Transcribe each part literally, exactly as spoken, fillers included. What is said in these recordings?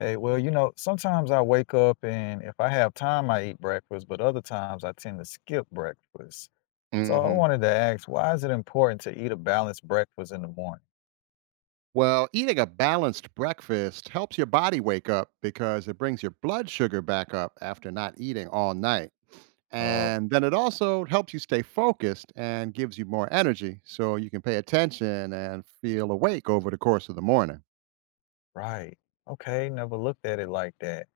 Hey, well, you know, sometimes I wake up and if I have time, I eat breakfast, but other times I tend to skip breakfast. So I Mhm. wanted to ask, why is it important to eat a balanced breakfast in the morning? Well, eating a balanced breakfast helps your body wake up because it brings your blood sugar back up after not eating all night. Oh, And then it also helps you stay focused and gives you more energy so you can pay attention and feel awake over the course of the morning. right. Okay, never looked at it like that.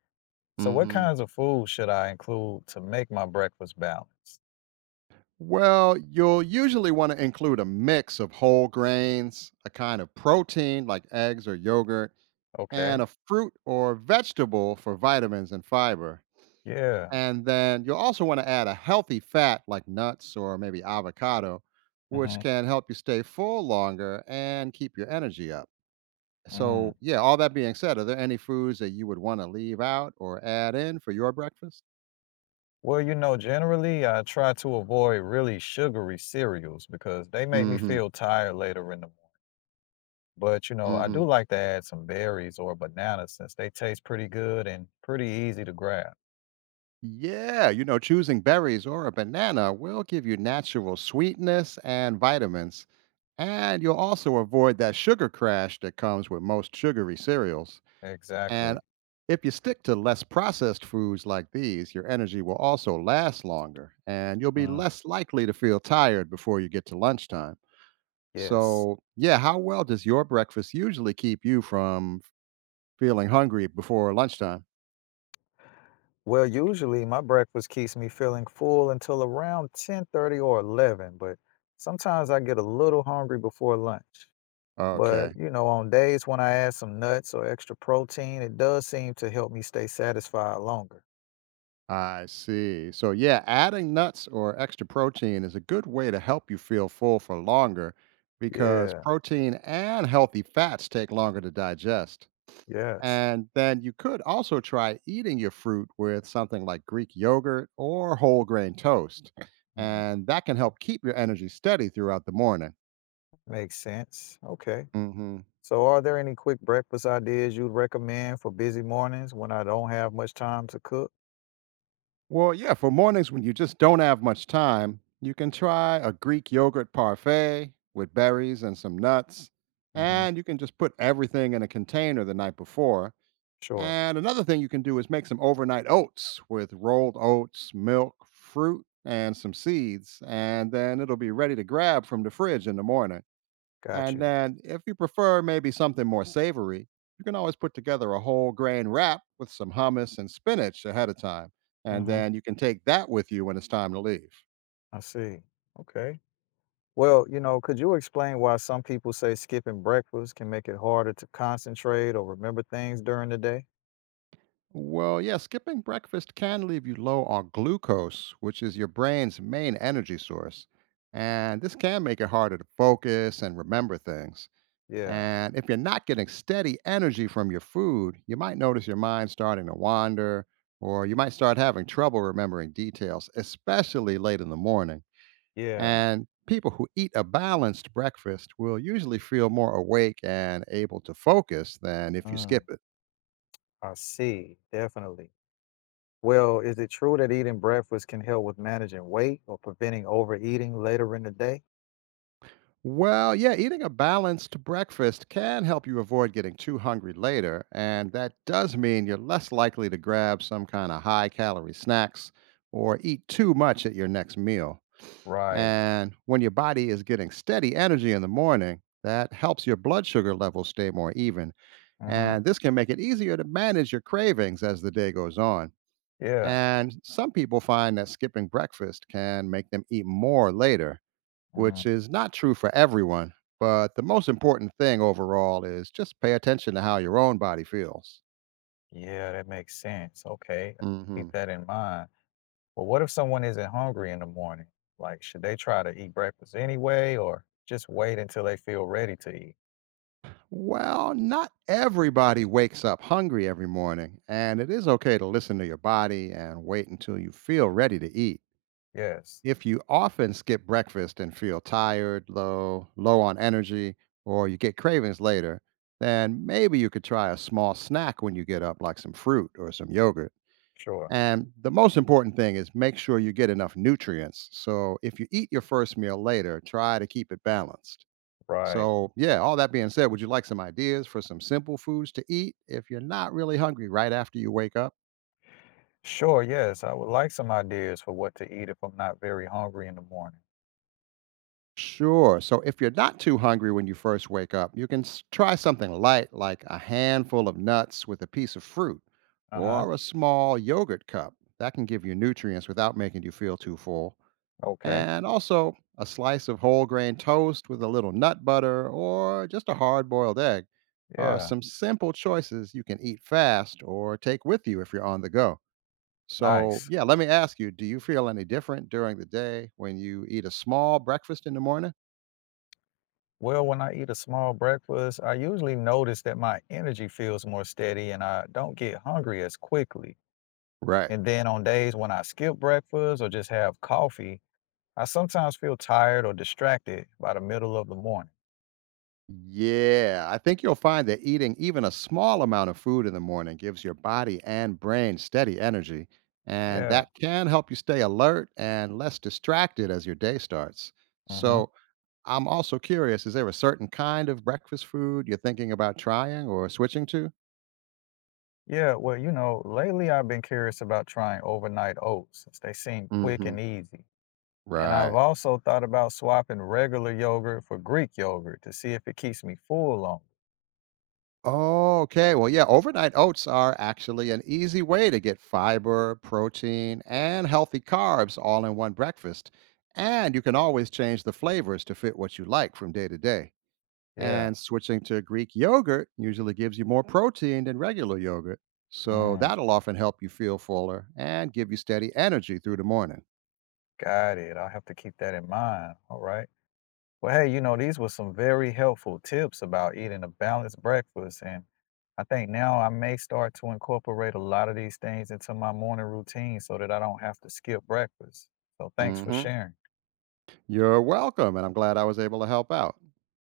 So what Mhm. kinds of food should I include to make my breakfast balanced? Well, you'll usually want to include a mix of whole grains, a kind of protein like eggs or yogurt, Okay, and a fruit or vegetable for vitamins and fiber. yeah. And then you'll also want to add a healthy fat like nuts or maybe avocado, which Hmm. can help you stay full longer and keep your energy up. Mm. So, yeah, all that being said, are there any foods that you would want to leave out or add in for your breakfast? Well, you know, generally I try to avoid really sugary cereals because they make me Mm-hmm. feel tired later in the morning. But, you know, I Mm-hmm. do like to add some berries or bananas since they taste pretty good and pretty easy to grab. Yeah, you know, choosing berries or a banana will give you natural sweetness and vitamins. And you'll also avoid that sugar crash that comes with most sugary cereals. And Exactly. if you stick to less processed foods like these, your energy will also last longer and you'll be Mm, less likely to feel tired before you get to lunchtime. yes. So, yeah, how well does your breakfast usually keep you from feeling hungry before lunchtime? Well, usually my breakfast keeps me feeling full until around ten thirty or eleven, but sometimes I get a little hungry before lunch. But, Okay, you know, on days when I add some nuts or extra protein, it does seem to help me stay satisfied longer. I see. So, yeah, adding nuts or extra protein is a good way to help you feel full for longer because Yeah. protein and healthy fats take longer to digest. Yes. And then you could also try eating your fruit with something like Greek yogurt or whole grain toast. Mm, And that can help keep your energy steady throughout the morning. makes sense. Okay. hmm So, are there any quick breakfast ideas you'd recommend for busy mornings when I don't have much time to cook? Well, yeah, for mornings when you just don't have much time, you can try a Greek yogurt parfait with berries and some nuts. Hmm. And you can just put everything in a container the night before. Sure, And another thing you can do is make some overnight oats with rolled oats, milk, fruit, and some seeds. And then it'll be ready to grab from the fridge in the morning. got And you. then, if you prefer maybe something more savory, you can always put together a whole grain wrap with some hummus and spinach ahead of time. And Hmm. then you can take that with you when it's time to leave. I see. Okay. Well, you know, could you explain why some people say skipping breakfast can make it harder to concentrate or remember things during the day? Well, yeah, skipping breakfast can leave you low on glucose, which is your brain's main energy source. And this can make it harder to focus and remember things. Yeah, And if you're not getting steady energy from your food, you might notice your mind starting to wander, or you might start having trouble remembering details, especially late in the morning. yeah. And people who eat a balanced breakfast will usually feel more awake and able to focus than if you Mm, skip it. I see, definitely. Well, is it true that eating breakfast can help with managing weight or preventing overeating later in the day? Well, yeah, eating a balanced breakfast can help you avoid getting too hungry later, and that does mean you're less likely to grab some kind of high calorie snacks or eat too much at your next meal. Right. And when your body is getting steady energy in the morning, that helps your blood sugar levels stay more even. Hmm. And this can make it easier to manage your cravings as the day goes on. Yeah. And some people find that skipping breakfast can make them eat more later, which Mm. is not true for everyone. But the most important thing overall is just pay attention to how your own body feels. Yeah, that makes sense. Okay, keep hmm that in mind. But what if someone isn't hungry in the morning? Like, should they try to eat breakfast anyway, or just wait until they feel ready to eat? Well, not everybody wakes up hungry every morning, and it is okay to listen to your body and wait until you feel ready to eat. Yes, If you often skip breakfast and feel tired, low, low on energy, or you get cravings later, then maybe you could try a small snack when you get up, like some fruit or some yogurt. sure, And the most important thing is make sure you get enough nutrients. So if you eat your first meal later, try to keep it balanced. right. So, yeah, all that being said, would you like some ideas for some simple foods to eat if you're not really hungry right after you wake up? Sure, yes, I would like some ideas for what to eat if I'm not very hungry in the morning. Sure. So, if you're not too hungry when you first wake up, you can s- try something light like a handful of nuts with a piece of fruit Uh huh. or a small yogurt cup. That can give you nutrients without making you feel too full. Okay, And also a slice of whole grain toast with a little nut butter or just a hard boiled egg are yeah, some simple choices you can eat fast or take with you if you're on the go. So, nice. yeah, let me ask you, do you feel any different during the day when you eat a small breakfast in the morning? Well, when I eat a small breakfast, I usually notice that my energy feels more steady and I don't get hungry as quickly. Right. And then on days when I skip breakfast or just have coffee, I sometimes feel tired or distracted by the middle of the morning. Yeah, I think you'll find that eating even a small amount of food in the morning gives your body and brain steady energy, and Yeah. that can help you stay alert and less distracted as your day starts. Hmm. So, I'm also curious, is there a certain kind of breakfast food you're thinking about trying or switching to? Yeah. Well, you know, lately I've been curious about trying overnight oats since they seem quick Hmm. and easy. And I've Right. also thought about swapping regular yogurt for Greek yogurt to see if it keeps me full longer. Oh, okay. Well, yeah, overnight oats are actually an easy way to get fiber, protein, and healthy carbs all in one breakfast. And you can always change the flavors to fit what you like from day to day. Yeah. And switching to Greek yogurt usually gives you more protein than regular yogurt. So Mm, that'll often help you feel fuller and give you steady energy through the morning. got it. I'll have to keep that in mind. All right. Well, hey, you know, these were some very helpful tips about eating a balanced breakfast. And I think now I may start to incorporate a lot of these things into my morning routine so that I don't have to skip breakfast. So thanks for hmm sharing. You're welcome. And I'm glad I was able to help out.